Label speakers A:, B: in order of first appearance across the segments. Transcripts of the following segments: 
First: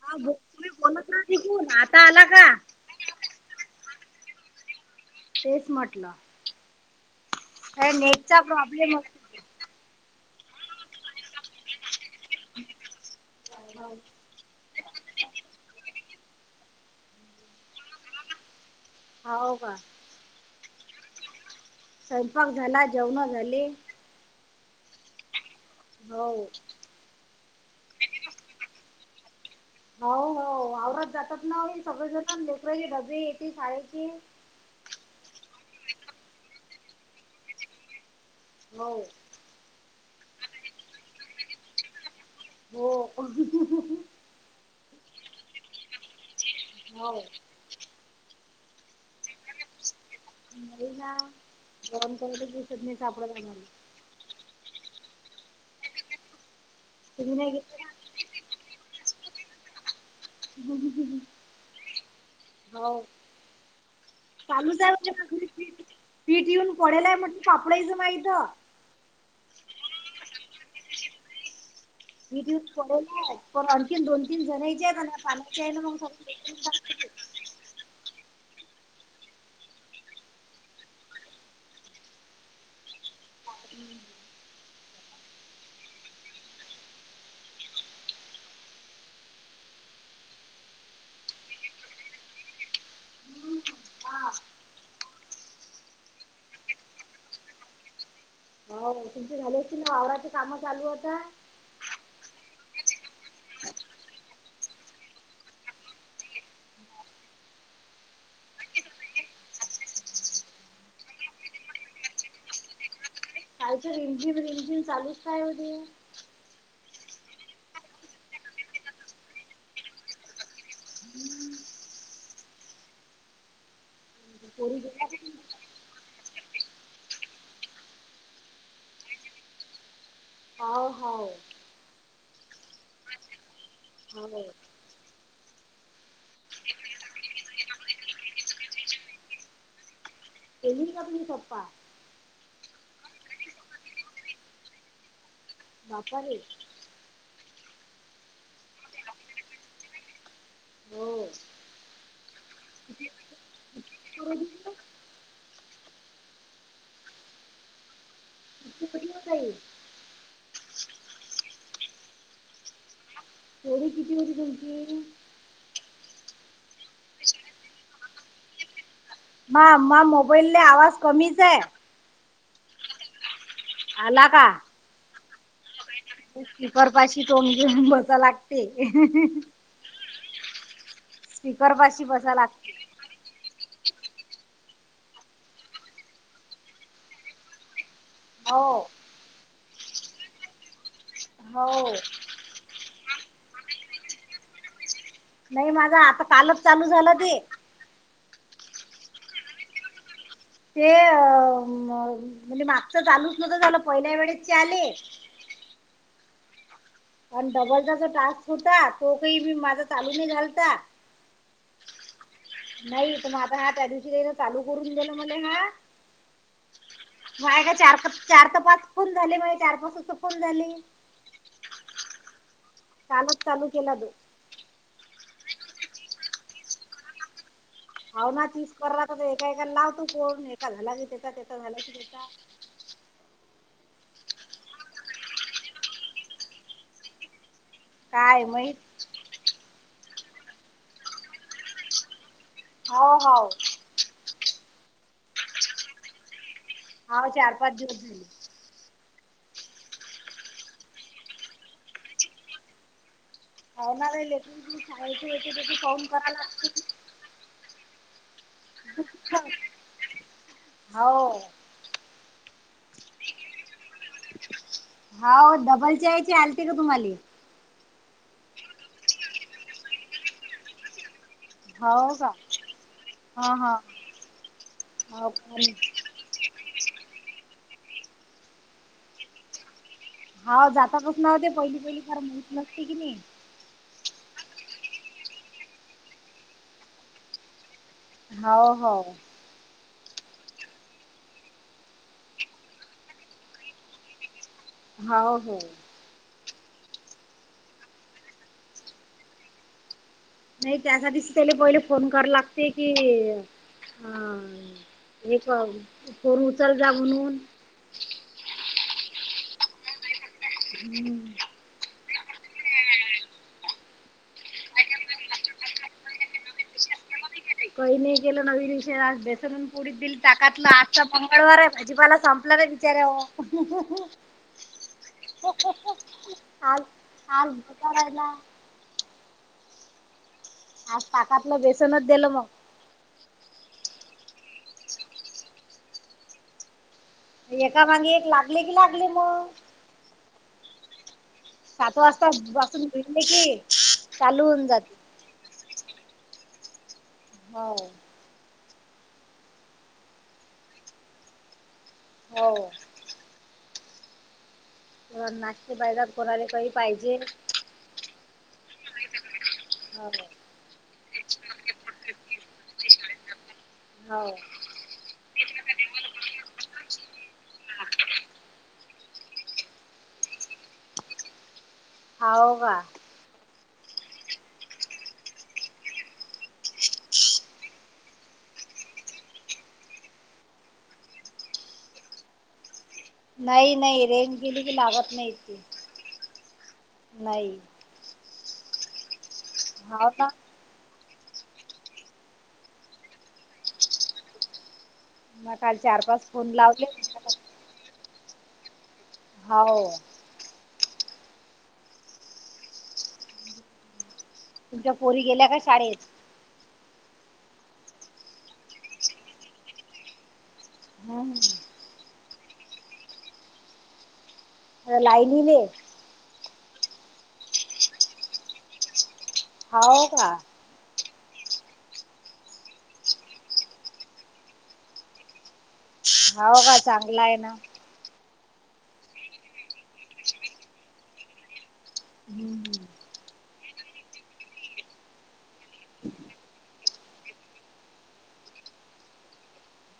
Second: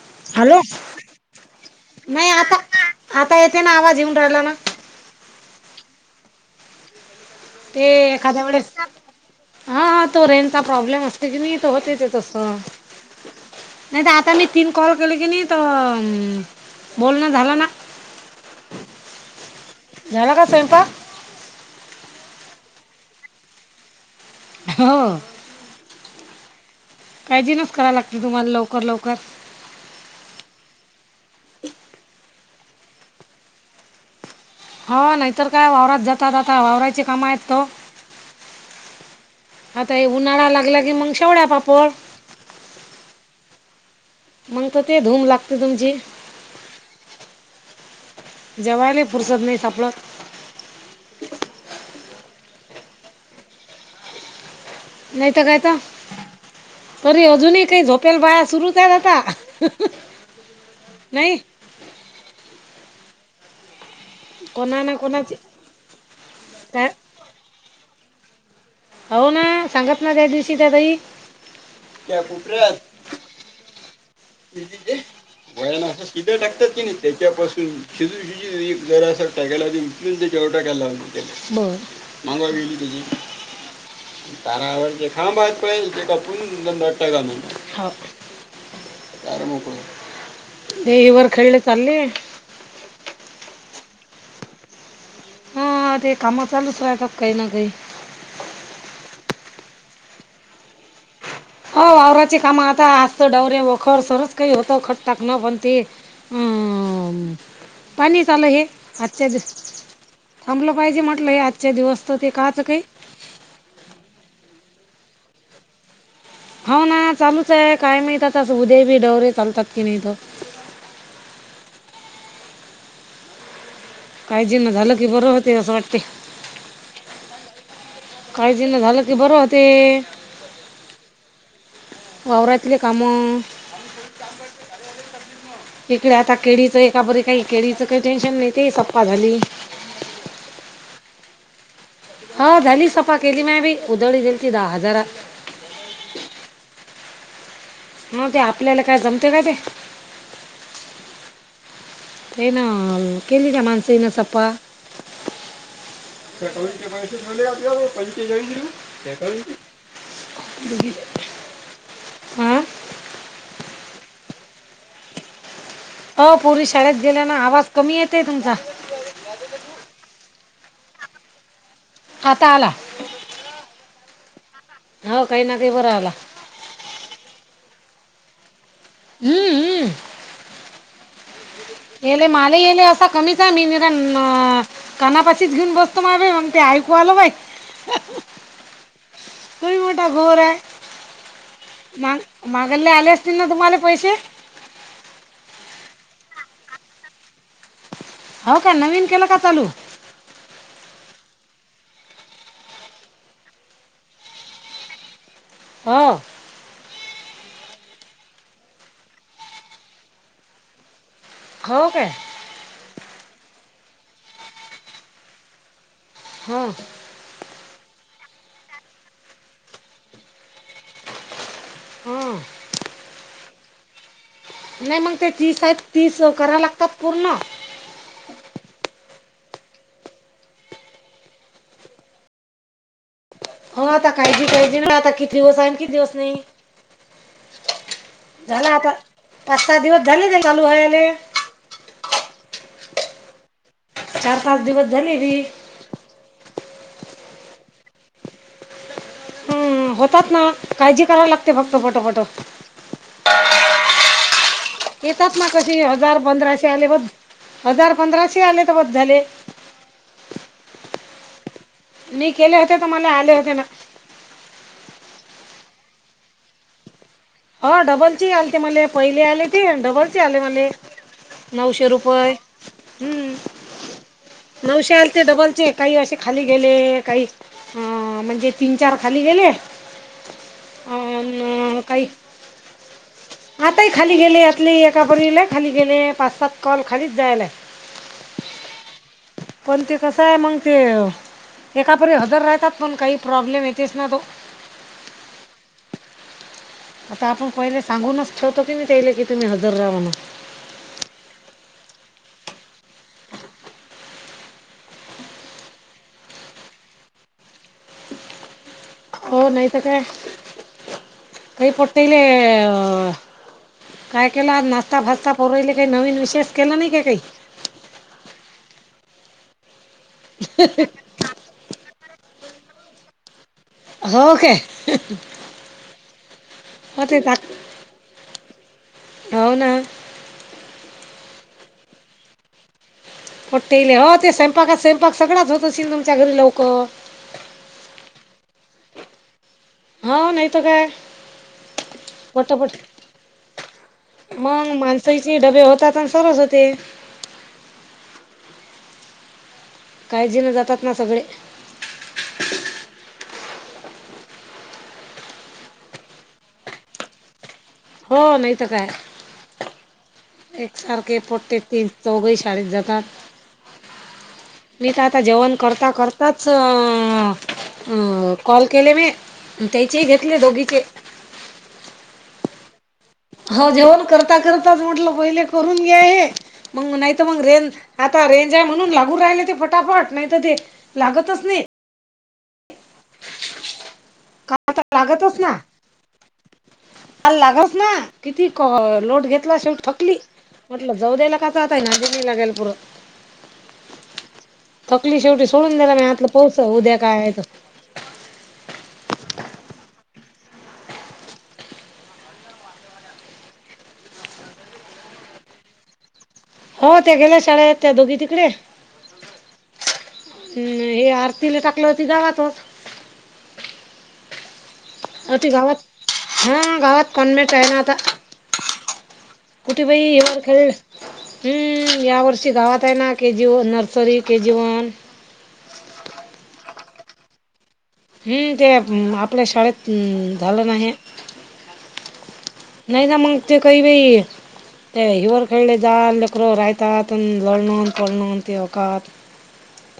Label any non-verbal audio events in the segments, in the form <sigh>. A: हा ग
B: हॅलो
A: तुम्ही बोलत राहा तिकून, आता आला का?
B: आता येतय ना आवाज येऊन राहिला ना.
A: तेच म्हटलं,
B: ते
A: काय नेटचा
B: एखाद्या वेळेस
A: प्रॉब्लेम- असतो
B: हा हा तो रेंज चा प्रॉब्लेम असतो की नय तो होतय ते तस, नाय त आता मी तीन कॉल केले की नी त बोलण झालं ना
A: हाव का
B: झाला का स्वयंपाक?
A: स्वयंपाक झाला जेवणं झाली.
B: हो.
A: हो.
B: काळजी नच कराव लागत तुम्हाला लवकर लवकर
A: हाव हाव वावरात जातात ना ही सगळे जण लेकराचे डबे येती शाळेची
B: हो नाहीतर काय वावरात जातात आता वावराची काम आहेत का ओ
A: न्हवे
B: आता हे उन्हाळा लागला की मंग शेवड्या पापड
A: हो.
B: मंग त ते धूम लागते तुमची.
A: हाव
B: जेवायलाही फुरसत नाय सापडत.
A: नाही ना गरम केलेलं दिसत नाही सापडणा झालय.
B: नाय त काय तो तरी
A: तुम्ही नाही
B: अजूनही
A: घेतलं
B: काय झोप
A: का
B: तेल बाया सुरू ये का?
A: हूं हूं हूं हूं हूं हाव
B: कोणा
A: चालूच हाय
B: ना कोणाची
A: म्हणजे पीठ येऊन
B: काय
A: पडेलय म्हटलंय पापडाईच माहीत
B: हाव ना सांगत ना त्या दिवशी त्या ताई त्या
A: मी <unintelligible>
B: कोपऱ्यात
A: पडेलाय पण आणखीन दोन तीन जणीचे
B: विजेचे
A: कनाय
B: वळण असं
A: पानाची
B: सीधं टाकतात की
A: <unintelligible>
B: नाही त्याच्यापासून <unintelligible> जरासा टाकायला <unintelligible> टाकायला लाव त्याळे बरं मांगवा वेळी <unintelligible> त्यांना आवडतंय खा मग <unintelligible> ते हे वरखेळले चालले. हा ते काम चालूच रायतात काही ना काही
A: हो तुमची झाली अस ना वावराची काम चालू आता.
B: हो वावराची काम आता असतं डवरे वखर सुरूच काही होत खत टाकनं पण ती हम्म पाणी चालू ये आजच्या दि थांबलं पाहिजे म्हटलं हे आजच्या दिवस त ते काआचं काई
A: कालच रिमझिम रिमझिम चालूच काय ओ ते
B: हो ना चालूच ये काय माहीत आता असं उद्या बी दवरे चालतात की नाय इथं काळजी न
A: पोरी
B: झालं की
A: गेल्या का
B: बरं
A: नाही?
B: होतय असं वाटतंय. काळजी न झालं की बरं होते.
A: हाव हा
B: वावरातली कामं
A: हो
B: इकडे आता केळीच एका बरी काही केळीच काही टेन्शन नाही ते सपा झाली.
A: संपप्पा
B: हा झाली सफा केली म्या बी उधळी गेली ती दहा हजारा.
A: बाप्पारे
B: मग ते आपल्याला काय जमते काय ते?
A: हो
B: हो ना केली त्या माणसे ना
A: किती
B: सप्पा. सटवायचे पैसे ठेवले आप
A: होती ताई
B: <unintelligible> बघीतल
A: थोडे किती होते. <unintelligible> की
B: हो पोरी शाळेत गेल्या ना आवाज कमी येतय तुमचा.
A: म मा मोबाईले आवाज कमीच आहे.
B: आता आला.
A: आला का?
B: हो काही ना काही बरा आला.
A: स्पपाशी तोंड घेऊन मसा लागते.
B: हम्म हम्म
A: <unintelligible> कर
B: येले माले येले असा कमीच मी नि कानापाशीच घेऊन बसतो म ते आयकू आल बाई.
A: हो
B: तो ही मोठा घोर आहे
A: हो
B: मग. मागल्ले आले असतील ना तुम्हाले पैसे?
A: नाही माझा आता कालच चालू झाल ते.
B: हो का नवीन केल का चालू?
A: ते अ म्हणजे मागचे चालूच नव्हत झाल पहिल्या वेळेस चे आले.
B: हो
A: आणि डबलचा जो टास्क होता तो काही बी माझा चालूू नाही झालता.
B: हो काय
A: नाही तर मग आता त्या दिवशी चालू करून दिलेल मले हा.
B: हां
A: माये काय चार पाच चार तर पाच फोन झाले म्ह चार पाच अस फोन झाले.
B: हम्म
A: कालच चालू केला तो.
B: नाही मग ते तीस आहेत तीस करा लागतात पूर्ण.
A: हाव ना तीच करा एका एकाला लावतो फोन एका झाला की त्याचा त्याचा झाला कि तेचा.
B: हो आता काळजी काळजी नाही आता किती दिवस आहे आण किती दिवस नाही.
A: काय
B: झाला
A: माहित
B: आता पाच सहा दिवस झाले ते चालू वयाने.
A: हो हो
B: चार पाच दिवस झाले बी.
A: हाव चार पाच दिवस झाले.
B: हम्म, होतात ना काळजी करावी लागते फक्त पटोपटो.
A: हो ना राहिले पाहून करायला लागले.
B: हे बघ हजार पंधराशे आले तर बस झाले.
A: हो
B: मी केले होते तर मला आले होते ना.
A: हां मग डबलच्या याचे आलते का तुम्हाला?
B: हो डबलचे आलते मले पहिले आलते डबलचे आले मले. नऊशे
A: हाव का?
B: रुपये हम्म.
A: हा हा.
B: नऊशे आलते
A: हाव का
B: डबलचे
A: नाही?
B: काही असे खाली गेले काही म्हणजे तीन चार खाली गेले.
A: हो जातातच नाओ ते पहिली
B: अन
A: पहिली
B: काही
A: फार माहित नसती की नाही.
B: आताही खाली गेले यातली एका पोरीला खाली गेले पाच सात कॉल खालीच जायला.
A: हो हो
B: पण ते कसय मंग ते एकापरी हजर राहतात पण काही प्रॉब्लेम येतेस ना तो.
A: हो की
B: आता आपण पहिले सांगूनच ठेवतो की तेले की तुम्ही हजर रहा म्हणून.
A: नाही त्यासाठीच त्याले पहिले फोन करा लागते की हां. एक फोन उचलजा म्हणून.
B: हो नाही तर काय.
A: हम्म
B: काही पोटेले काय केलं आज नाश्ताफाष्टा पोराले काही नवीन विषेष केला नाही काय काही?
A: कही नाही केल नवी विशेष आ बेसन आणि पोळी दिली ताकातलं आज मंगळवार आहे भाजीपाला संपला रे बीचार्याओ
B: हो काय
A: आज
B: हो ते टाक
A: आज करायला.
B: हो ना
A: आज ताकातलं बेसनच दिल मग.
B: पोट्टेई हो ते स्वयंपाकात स्वयंपाक सगळच होत असेल तुमच्या घरी लवकर.
A: एका मागे एक लागले की लागले मग.
B: हो नाहीतर काय.
A: सात वाजता
B: पटापट
A: पासून घतले की चालू होऊन जाते.
B: <unintelligible> चे डबे होतात आणि सारच होते.
A: हो
B: काळजी न जातात ना सगळे.
A: हो नाशते बायजात कोणाला पोहे पाहिजेत.
B: हो नाही तर काय
A: हो
B: एक सारखे पोट्टे तीन चौघही शाळेत जातात.
A: हो
B: मी तर आता जेवण करता करताच कॉल केले मी. त्यायचे घेतले दोघीचे.
A: हाव का.
B: हो जेवण करता करताच म्हटल पहिले करून घ्या हे. मग नाहीत मग रेंज आता रेंज आहे म्हणून लागू राहिले ते फटाफट नाहीतर ते लागतच नाही.
A: नाही नाही रेंज गेली की
B: काल तर
A: लागत नाही
B: लागतच ना
A: ते
B: काल
A: नाही.
B: लागच ना किती क लोट घेतला शेवटी
A: हो
B: थकली.
A: ना
B: म्हटलं जाऊ द्यायला काचाताय नाय <unintelligible> लागेल पुर थकली शेवटी
A: मग
B: सोडून
A: काल
B: दिला
A: चार
B: म आतलं
A: पाच फोन
B: पाोउच उद्या काय
A: लावले
B: आय तो
A: हाव तुमच्या पोरी गेल्या काय शाडेत
B: हो त्या गेल्या शाळेत त्या दोघी तिकडे हम्म हे आरतीला
A: हम्म
B: टाकलं ती गावातच अ ती
A: लायनीले
B: गावात हम्म गावात कॉन्मेट हाय ना आता कुठे
A: हाव
B: बाई
A: का
B: वरखळ हम्म यावर्षी गावात हाय ना K G nursery K G one
A: हाव का चांगला हाय ना
B: हूं ते आपल्या शाळेत झालं ना हे
A: हूं हम्म
B: नाय ना मंग ते काई बाई ते हिंवर खेळले जाल लेकर रायतात अनं लोळणन पोळनोन ते वकात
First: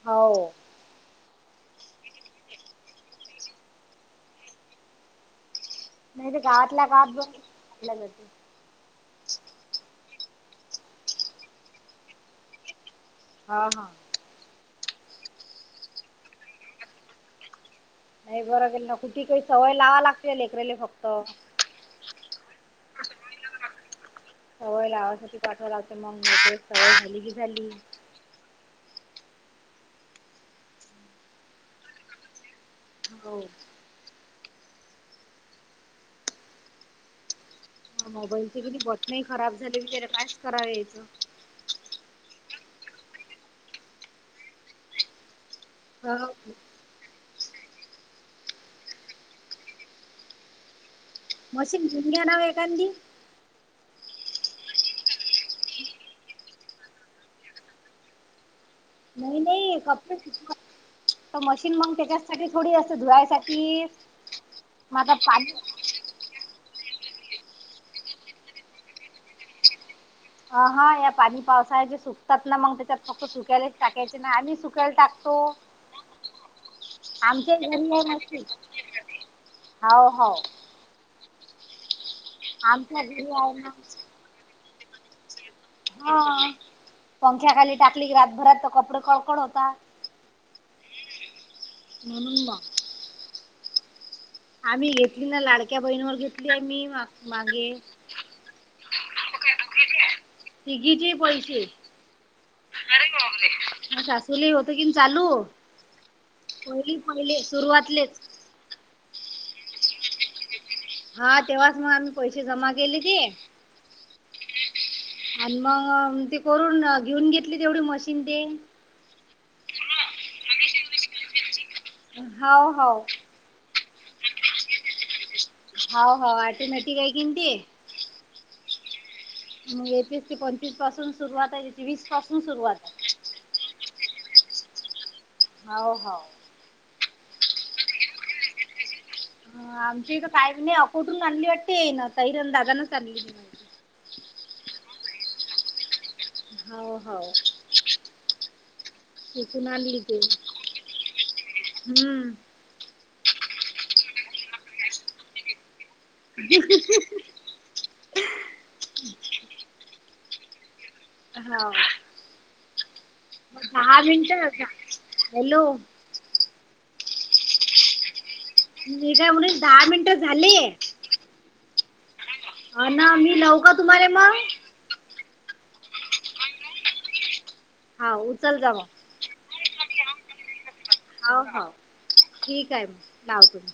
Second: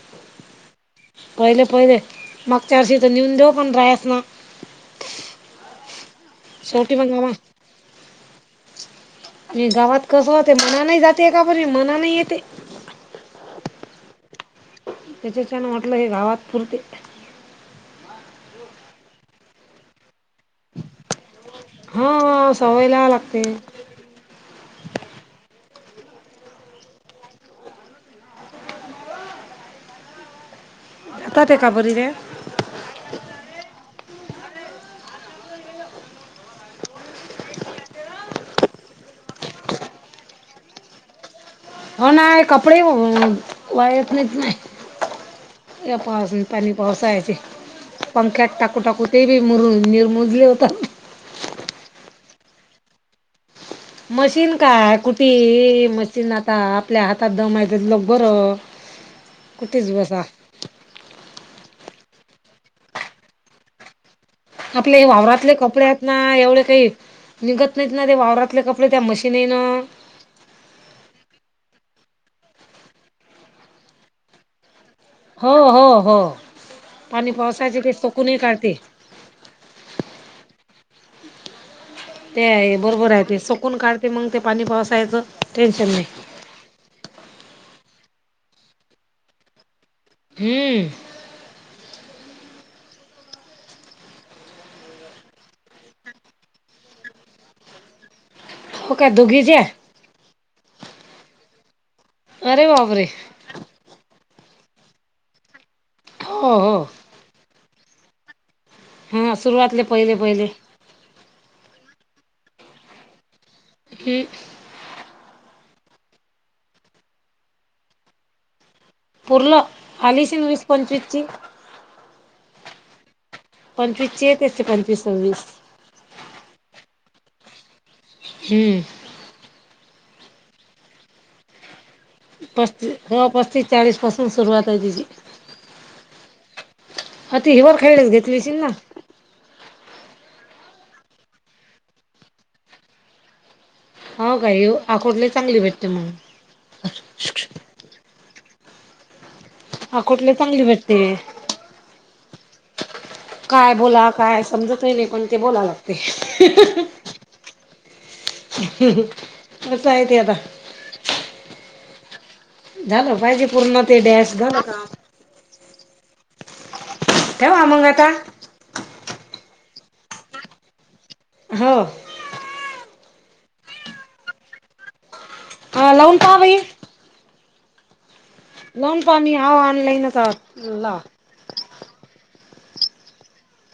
A: हाव
B: पहिले पहिले मागच्याा वर्षी त न्यून देऊ पण रायास न
A: नाय त गावातला
B: शेवटी मग
A: गावात
B: गावा
A: पण लगती
B: ये गावात कस होतय मनाने जातय का पोरी मनान येतय.
A: हा हा
B: तिच्याच्यान वाटलं हे गावात पुरते.
A: नाय बरं केलं कुठे काय सवय लावा लागते लेकरले फक्त
B: हं हं सवय लावाय लागते.
A: हो लावासाठी पाठवाव लागत मंग <unintelligible> सवय झाली की झाली.
B: <unintelligible>
A: हाव हा मोबाईलचे कनी बटनही खराब झाले बिचारे कायच कराव यायचं.
B: हो ना ये कपडे ही वाळतयेत नाय या
A: हो.
B: पावसानी पाणी पावसाळ्यात चे पंख्यात टाकू टाकू ते बी मुरून निरमूजले होतात.
A: मशीन घेऊन घ्या ना ओ एखांदी
B: मशीन काय कुठी ये मशीन आता आपल्या हातात दम हाय तिथलक बरं
A: नाई नाई
B: कुठेच
A: कपडे
B: बसा
A: सुकवा त मशीन मंग त्याच्यासाठी थोडी असत धुवायसाठी
B: आपले ये
A: मग आता पाणी
B: वावरातले कपडे यात ना एवढे काई निघत नाहीत ना ते वावरातले कपडे त्या मशीनीनं
A: अ हा या पाणी पावसाचे सुकतात ना मंग त्याच्यात फक्त सुकयलाच टाकायचे ना आम्ही सुक्यायला टाक
B: हो हो हो पाणी
A: आमच्या
B: पावसाळ्याचे
A: घरी
B: ते सुकूनही काढते.
A: हाव हाव
B: ते आहे
A: आमच्या
B: बरोबर आहे
A: घरी
B: ते
A: ना
B: सुकून काढते मंग ते पाणी पावसायचं टेन्शन नाय.
A: हा पंख्याखाली टाकली की रातभरात तर कपडे कडकड होता.
B: हूं
A: म्हणून बा आम्ही घेतली ना लाडक्या बहिणीवर घेतली आम्ही मा मागे
B: हो काय दोघीच्या
A: तिघी चे ही पैसे, अरे बाप रे! म सासूलेही होत की ना चालू
B: हो हो
A: पहिली पहिले सुरुवातलेच
B: हां सुरुवातले पहिले पहिले
A: हा तेव्हाच मग आम्ही पैसे जमा केले ते
B: हम्
A: आणि मग ते करून घेऊन घेतली तेवढी मशीन ते
B: पूर्ण आली असीन वीस पंचवीसची?
A: हाव, हाव
B: पंचवीसची येते, पंचवीस सव्वीस
A: हाव हाव ऑटोमॅटिक हाय की नाय ती?
B: हम्म
A: मग एकवीस ते पंचवीस पासून सुरुवात हाय त्याची वीस पासून सुरुवात आहे.
B: पस्तीस, चाळीस पासून सुरुवातय त्याची
A: हाव हाव
B: अति हिवरखेडले च घेतली अशील ना?
A: ह आमची इथ काय नायीच आकुठवरनं आणली वाटते ये ताईनं दादानेच आणली
B: हो काय? आकोटला चांगली, भेटते मग
A: हाव हाव तिकून आणली ते
B: अकोटले चांगली भेटते
A: हं
B: काय बोला काय समजतही नायी पण ते बोलावं लागतंय असंय ते आता
A: हाव
B: झालं पाहिजे पूर्ण ते
A: दहा
B: डॅश
A: मिनिटं
B: झालं
A: झा
B: काम
A: हॅलो!
B: ठेवा मंग आता
A: मी काय म्हणेल दहा मिनिटं झाले
B: हो
A: अणं मी लवुका तुम्हाला मग?
B: हा लावून पाहा बाई
A: हा उचल जा म
B: आम्ही हाव ऑनलाईनच आहोव, लावा
A: हाव हाव ठीकय म लावते